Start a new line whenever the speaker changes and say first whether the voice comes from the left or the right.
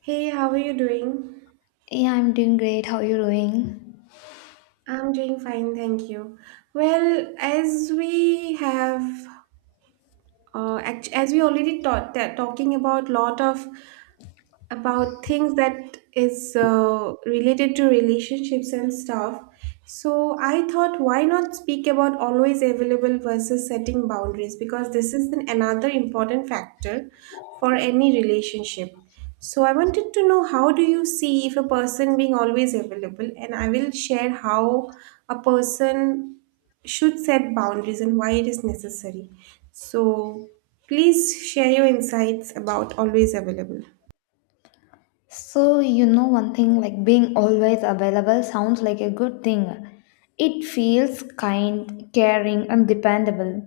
right: Hey, how are you doing?
left: Yeah, I'm doing great. How are you doing?
right: I'm doing fine, thank you. Well, as we have, as we already taught that talking about lot of about things that is related to relationships and stuff. So I thought, why not speak about always available versus setting boundaries? Because this is an, another important factor for any relationship. So I wanted to know how do you see if a person being always available, and I will share how a person should set boundaries and why it is necessary. So please share your insights about always available.
left: One thing like being always available sounds like a good thing. It feels kind, caring, and dependable.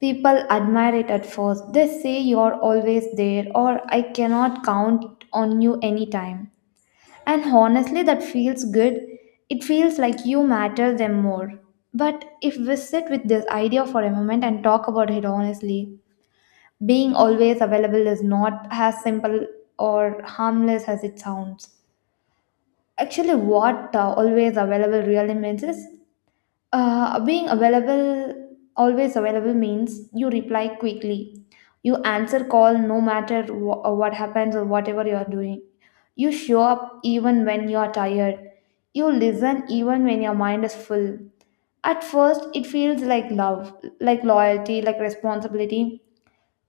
left: People admire it at first. They say you're always there, or I cannot count on you anytime. And honestly, that feels good. It feels like you matter them more. But if we sit with this idea for a moment and talk about it honestly, being always available is not as simple or harmless as it sounds. Actually, what always available really means is being available, always available means you reply quickly. You answer call no matter what happens or whatever you are doing. You show up even when you are tired. You listen even when your mind is full. At first, it feels like love, like loyalty, like responsibility.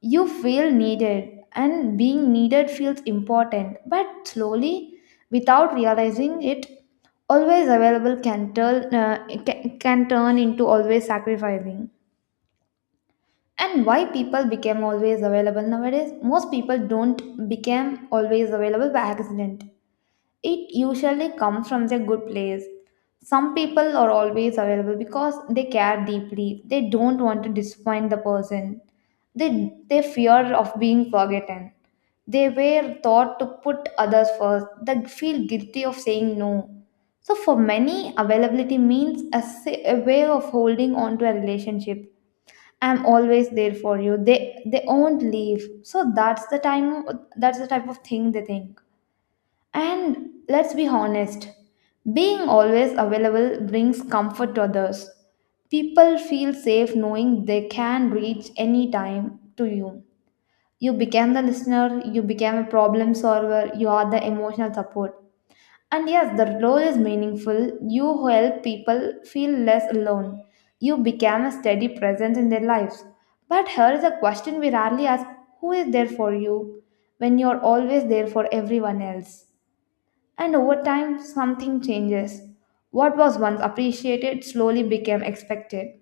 left: You feel needed, and being needed feels important, but slowly, without realizing it, always available can can turn into always sacrificing. And why people became always available nowadays? Most people don't become always available by accident. It usually comes from a good place. Some people are always available because they care deeply. They don't want to disappoint the person. They fear of being forgotten. They were taught to put others first. They feel guilty of saying no. So for many, availability means a way of holding on to a relationship. I'm always there for you, they won't leave. So that's the time, that's the type of thing they think. And let's be honest, being always available brings comfort to others. People feel safe knowing they can reach any time to you. You became the listener, you became a problem solver, you are the emotional support. And yes, the role is meaningful. You help people feel less alone. You became a steady presence in their lives. But here is a question we rarely ask: who is there for you when you are always there for everyone else? And over time, something changes. What was once appreciated slowly became expected.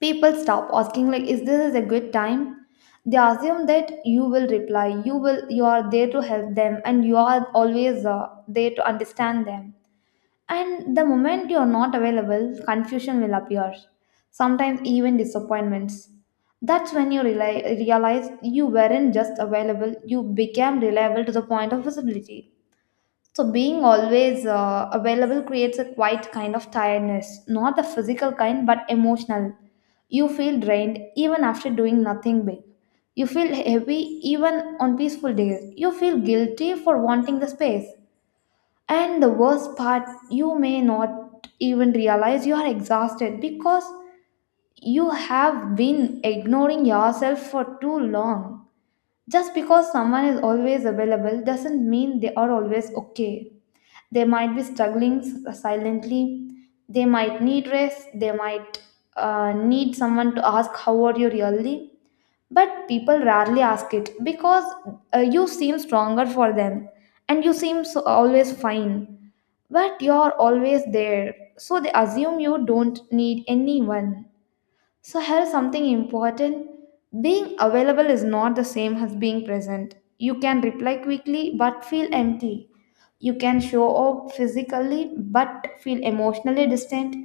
left: People stop asking like, "Is this is a good time?" They assume that you will reply, you will, you are there to help them, and you are always there to understand them. And the moment you are not available, confusion will appear. Sometimes even disappointments. That's when you realize you weren't just available; you became reliable to the point of visibility. So, being always available creates a quiet kind of tiredness, not the physical kind, but emotional. You feel drained even after doing nothing big. You feel heavy even on peaceful days. You feel guilty for wanting the space. And the worst part, you may not even realize you are exhausted because you have been ignoring yourself for too long. Just because someone is always available doesn't mean they are always okay. They might be silently, they might need rest, they might need someone to ask, how are you really? But people rarely ask it because you seem stronger for them and you seem so always fine. But you're always there, so they assume you don't need anyone. So, here's something important: being available is not the same as being present. You can reply quickly but feel empty. You can show up physically but feel emotionally distant.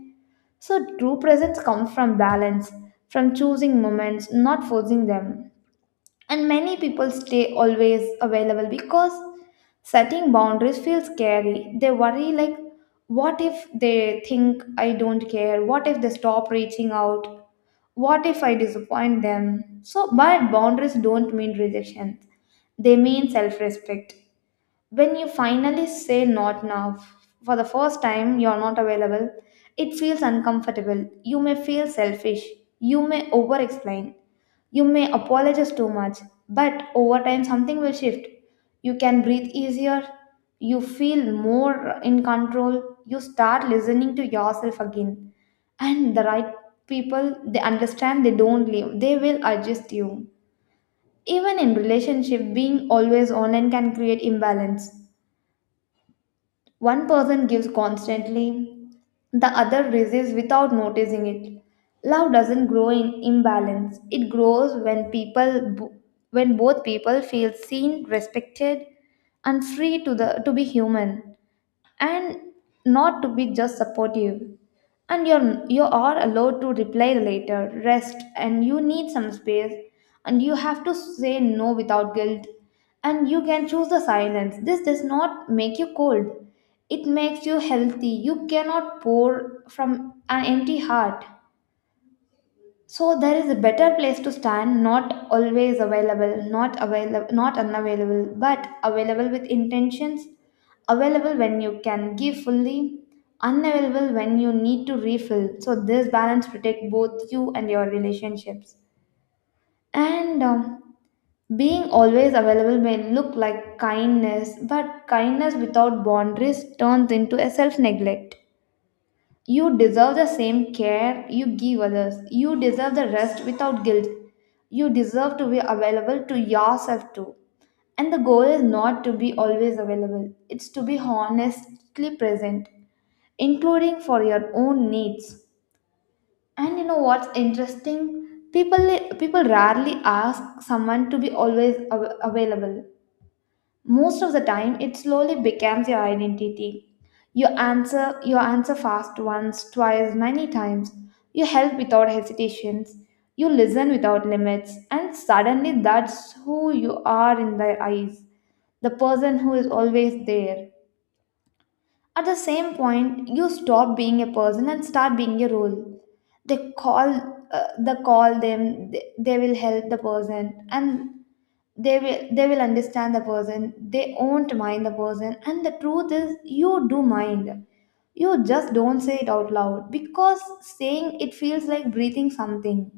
left: So, true presence comes from balance, from choosing moments, not forcing them. And many people stay always available because setting boundaries feels scary. They worry like, what if they think I don't care, what if they stop reaching out, what if I disappoint them. So but boundaries don't mean rejection, they mean self-respect. When you finally say not now, for the first time you're not available, it feels uncomfortable. You may feel selfish. You may over explain. You may apologize too much. But over time, something will shift. You can breathe easier. You feel more in control. You start listening to yourself again. And the right people, they understand, they don't leave, they will adjust you. Even in relationship, being always online can create imbalance. One person gives constantly, the other resists without noticing it. Love doesn't grow in imbalance. It grows when when both people feel seen, respected, and free to the to be human, and not to be just supportive. And you are allowed to reply later, rest, and you need some space, and you have to say no without guilt, and you can choose the silence. This does not make you cold, it makes you healthy. You cannot pour from an empty heart. So there is a better place to stand, not always available, not unavailable, but available with intentions, available when you can give fully, unavailable when you need to refill. So this balance protect both you and your relationships. And being always available may look like kindness, but kindness without boundaries turns into a self neglect. You deserve the same care you give others. You deserve the rest without guilt. You deserve to be available to yourself too. And the goal is not to be always available, it's to be honestly present, including for your own needs. And you know what's interesting? People rarely ask someone to be available. Most of the time it slowly becomes your identity. You answer fast, once, twice, many times. You help without hesitations, you listen without limits, and suddenly that's who you are in their eyes, the person who is always there. At the same point, you stop being a person and start being a role. They call, they call them. They will help the person, and they will understand the person. They won't mind the person. And the truth is, you do mind. You just don't say it out loud because saying it feels like breathing something.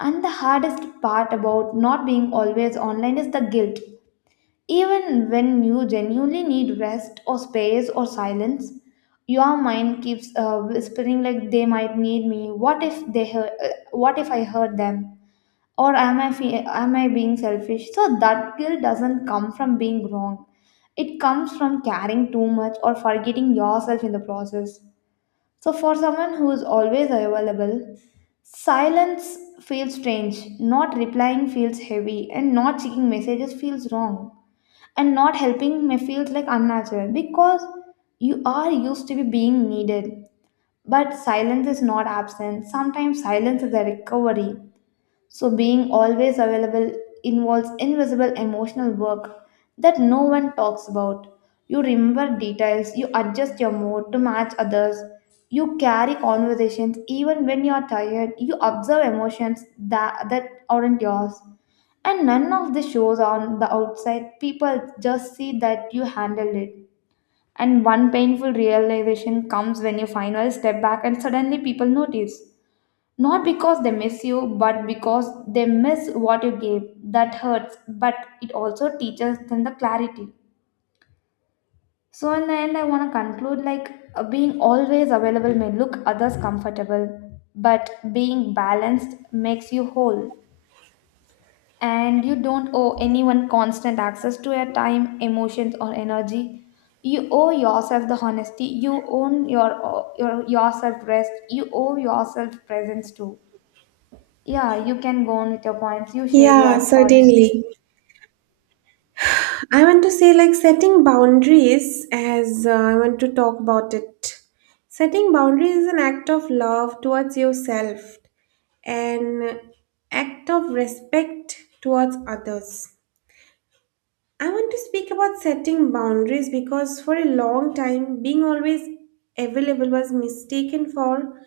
left: And the hardest part about not being always online is the guilt. Even when you genuinely need rest or space or silence, your mind keeps whispering like, they might need me. What if they heard, what if I heard them? Or am am I being selfish? So that guilt doesn't come from being wrong. It comes from caring too much or forgetting yourself in the process. So for someone who is always available, silence feels strange. Not replying feels heavy and not checking messages feels wrong and not helping may feel like unnatural because you are used to be being needed. But silence is not absent, sometimes silence is a recovery. So, being always available involves invisible emotional work that no one talks about. You remember details, you adjust your mood to match others, you carry conversations even when you are tired, you observe emotions that aren't yours. And none of this shows on the outside. People just see that you handled it. And one painful realization comes when you finally step back and suddenly people notice. Not because they miss you, but because they miss what you gave. That hurts, but it also teaches them the clarity. So, in the end, I want to conclude like being always available may look others comfortable, but being balanced makes you whole. And you don't owe anyone constant access to your time, emotions, or energy. You owe yourself the honesty. You own yourself rest. You owe yourself presence too. Yeah, you can go on with your points. You share
right: Yeah,
left: your thoughts.
right: certainly. I want to say, like, setting boundaries, as I want to talk about it. Setting boundaries is an act of love towards yourself, an act of respect towards others. I want to speak about setting boundaries because for a long time, being always available was mistaken for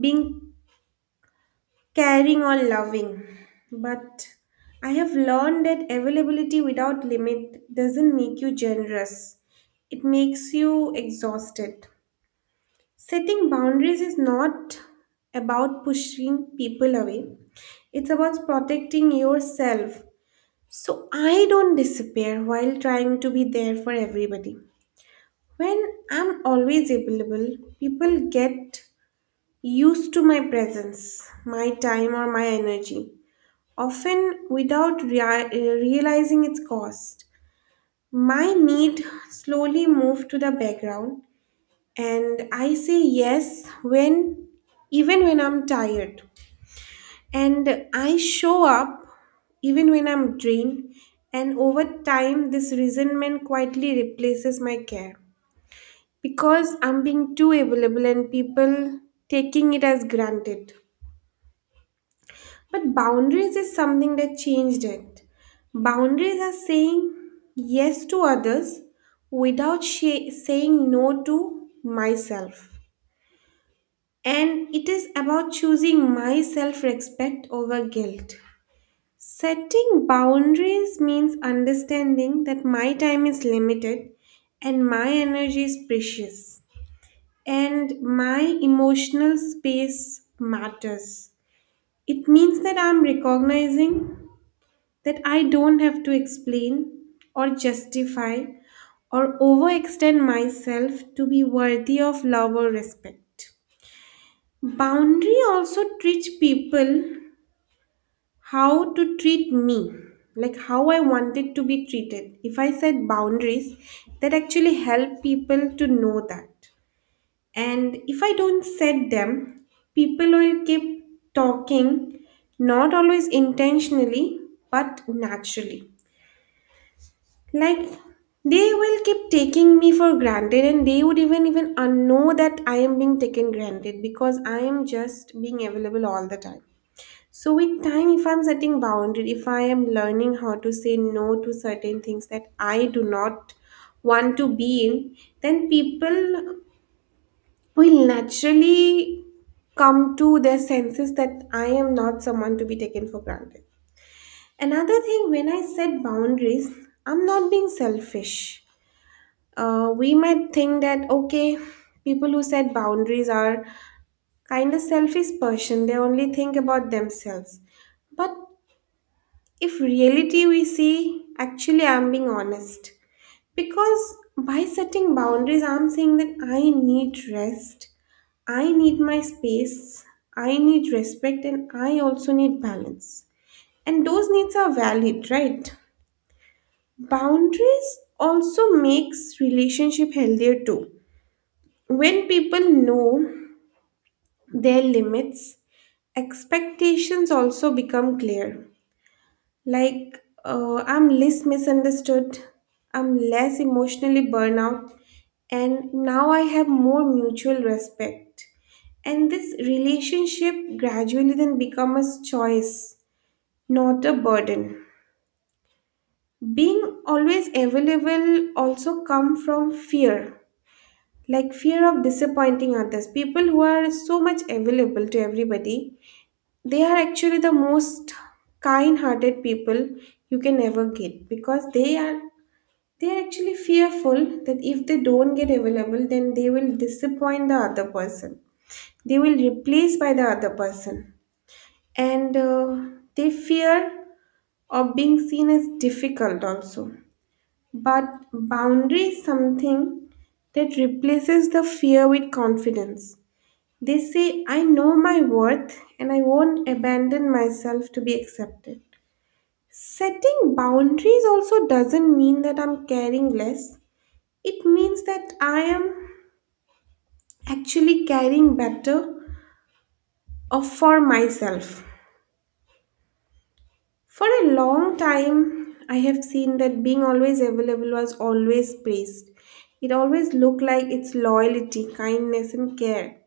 right: being caring or loving. But I have learned that availability without limit doesn't make you generous, it makes you exhausted. Setting boundaries is not about pushing people away, it's about protecting yourself. So I don't disappear while trying to be there for everybody. When I'm always available, people get used to my presence, my time, or my energy often without realizing its cost. My need slowly moved to the background, and I say yes when even when I'm tired. And I show up even when I'm drained, and over time, this resentment quietly replaces my care because I'm being too available and people taking it as granted. But boundaries is something that changed it. Boundaries are saying yes to others without saying no to myself. And it is about choosing my self respect over guilt. Setting boundaries means understanding that my time is limited and my energy is precious and my emotional space matters. It means that I'm recognizing that I don't have to explain or justify or overextend myself to be worthy of love or respect. Boundary also teach people how to treat me, like how I wanted to be treated. If I set boundaries, that actually help people to know that. And if I don't set them, people will keep talking, not always intentionally, but naturally. Like they will keep taking me for granted and they would even know that I am being taken granted because I am just being available all the time. So with time, if I'm setting boundary, if I am learning how to say no to certain things that I do not want to be in, then people will naturally come to their senses that I am not someone to be taken for granted. Another thing, when I set boundaries, I'm not being selfish. We might think that okay, people who set boundaries are kind of selfish person, they only think about themselves. But if reality we see, actually I'm being honest because by setting boundaries I'm saying that I need rest, I need my space, I need respect, and I also need balance. And those needs are valid, right? Boundaries also makes relationship healthier too. When people know their limits, expectations also become clear. Like, I'm less misunderstood, I'm less emotionally burnout, and now I have more mutual respect. And this relationship gradually then becomes a choice, not a burden. Being always available also come from fear, like fear of disappointing others. People who are so much available to everybody, they are actually the most kind hearted people you can ever get because they are actually fearful that if they don't get available then they will disappoint the other person, they will replace by the other person. And they fear of being seen as difficult also. But boundary is something that replaces the fear with confidence. They say, I know my worth and I won't abandon myself to be accepted. Setting boundaries also doesn't mean that I'm caring less. It means that I am actually caring better of for myself. For a long time, I have seen that being always available was always praised. It always looked like its loyalty, kindness, and care.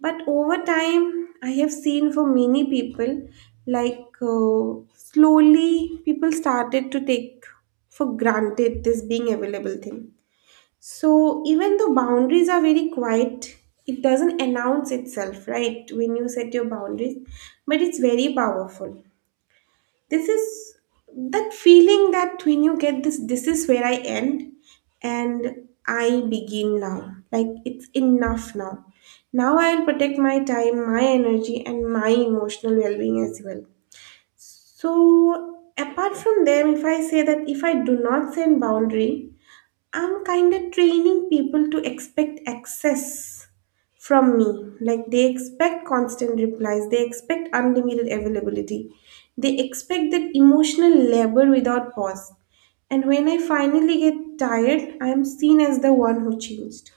right: But over time, I have seen for many people, slowly, people started to take for granted this being available thing. So even though boundaries are very quiet, it doesn't announce itself, right? When you set your boundaries, but it's very powerful. This is that feeling that when you get this, this is where I end and I begin now, like it's enough now. Now I'll protect my time, my energy and my emotional well-being as well. So apart from them, if I say that if I do not set boundary, I'm kind of training people to expect access from me. Like they expect constant replies, they expect unlimited availability, they expect that emotional labor without pause. And when I finally get tired, I am seen as the one who changed.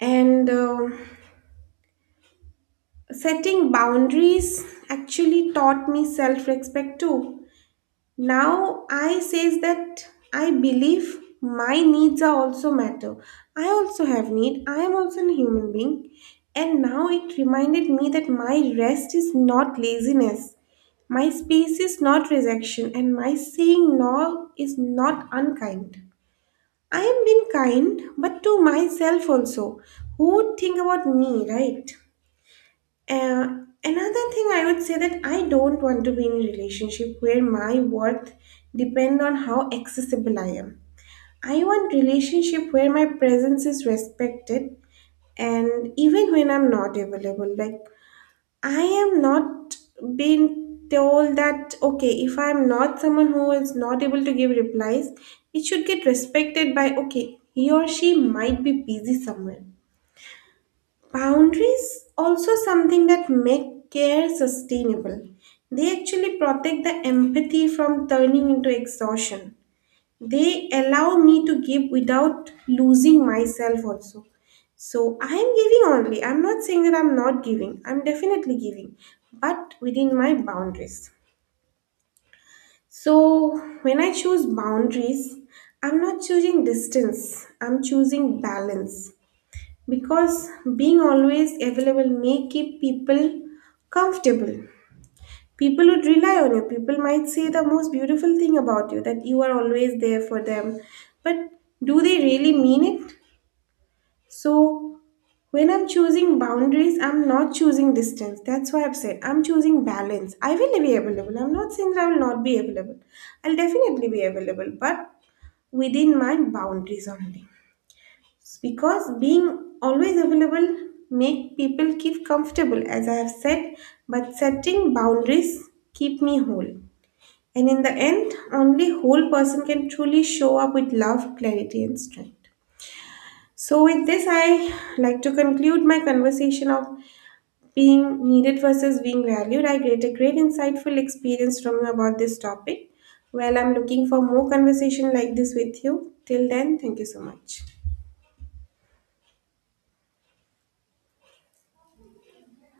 right: And setting boundaries actually taught me self respect too. Now I says that I believe my needs are also matter, I also have need, I am also a human being. And now it reminded me that my rest is not laziness, my space is not rejection and my saying no is not unkind. I am being kind but to myself also. Who would think about me, right? uh, Another thing I would say that I don't want to be in a relationship where my worth depend on how accessible I am. I want relationship where my presence is respected and even when I'm not available. Like I am not being told that okay, if I'm not someone who is not able to give replies, it should get respected by okay, he or she might be busy somewhere. Boundaries also something that make care sustainable. They actually protect the empathy from turning into exhaustion. They allow me to give without losing myself also. So I am giving only. I'm not saying that I'm not giving. I'm definitely giving, but within my boundaries. So when I choose boundaries, I'm not choosing distance. I'm choosing balance because being always available may keep people comfortable, people would rely on you, people might say the most beautiful thing about you that you are always there for them. But do they really mean it? So when I'm choosing boundaries, I'm not choosing distance, that's why I've said I'm choosing balance. I will be available, I'm not saying that I will not be available, I'll definitely be available, but within my boundaries only. Because being always available make people keep comfortable as I have said, but setting boundaries keep me whole. And in the end, only whole person can truly show up with love, clarity and strength. So with this I like to conclude my conversation of being needed versus being valued. I get a great insightful experience from you about this topic. Well, I'm looking for more conversation like this with you. Till then, thank you so much.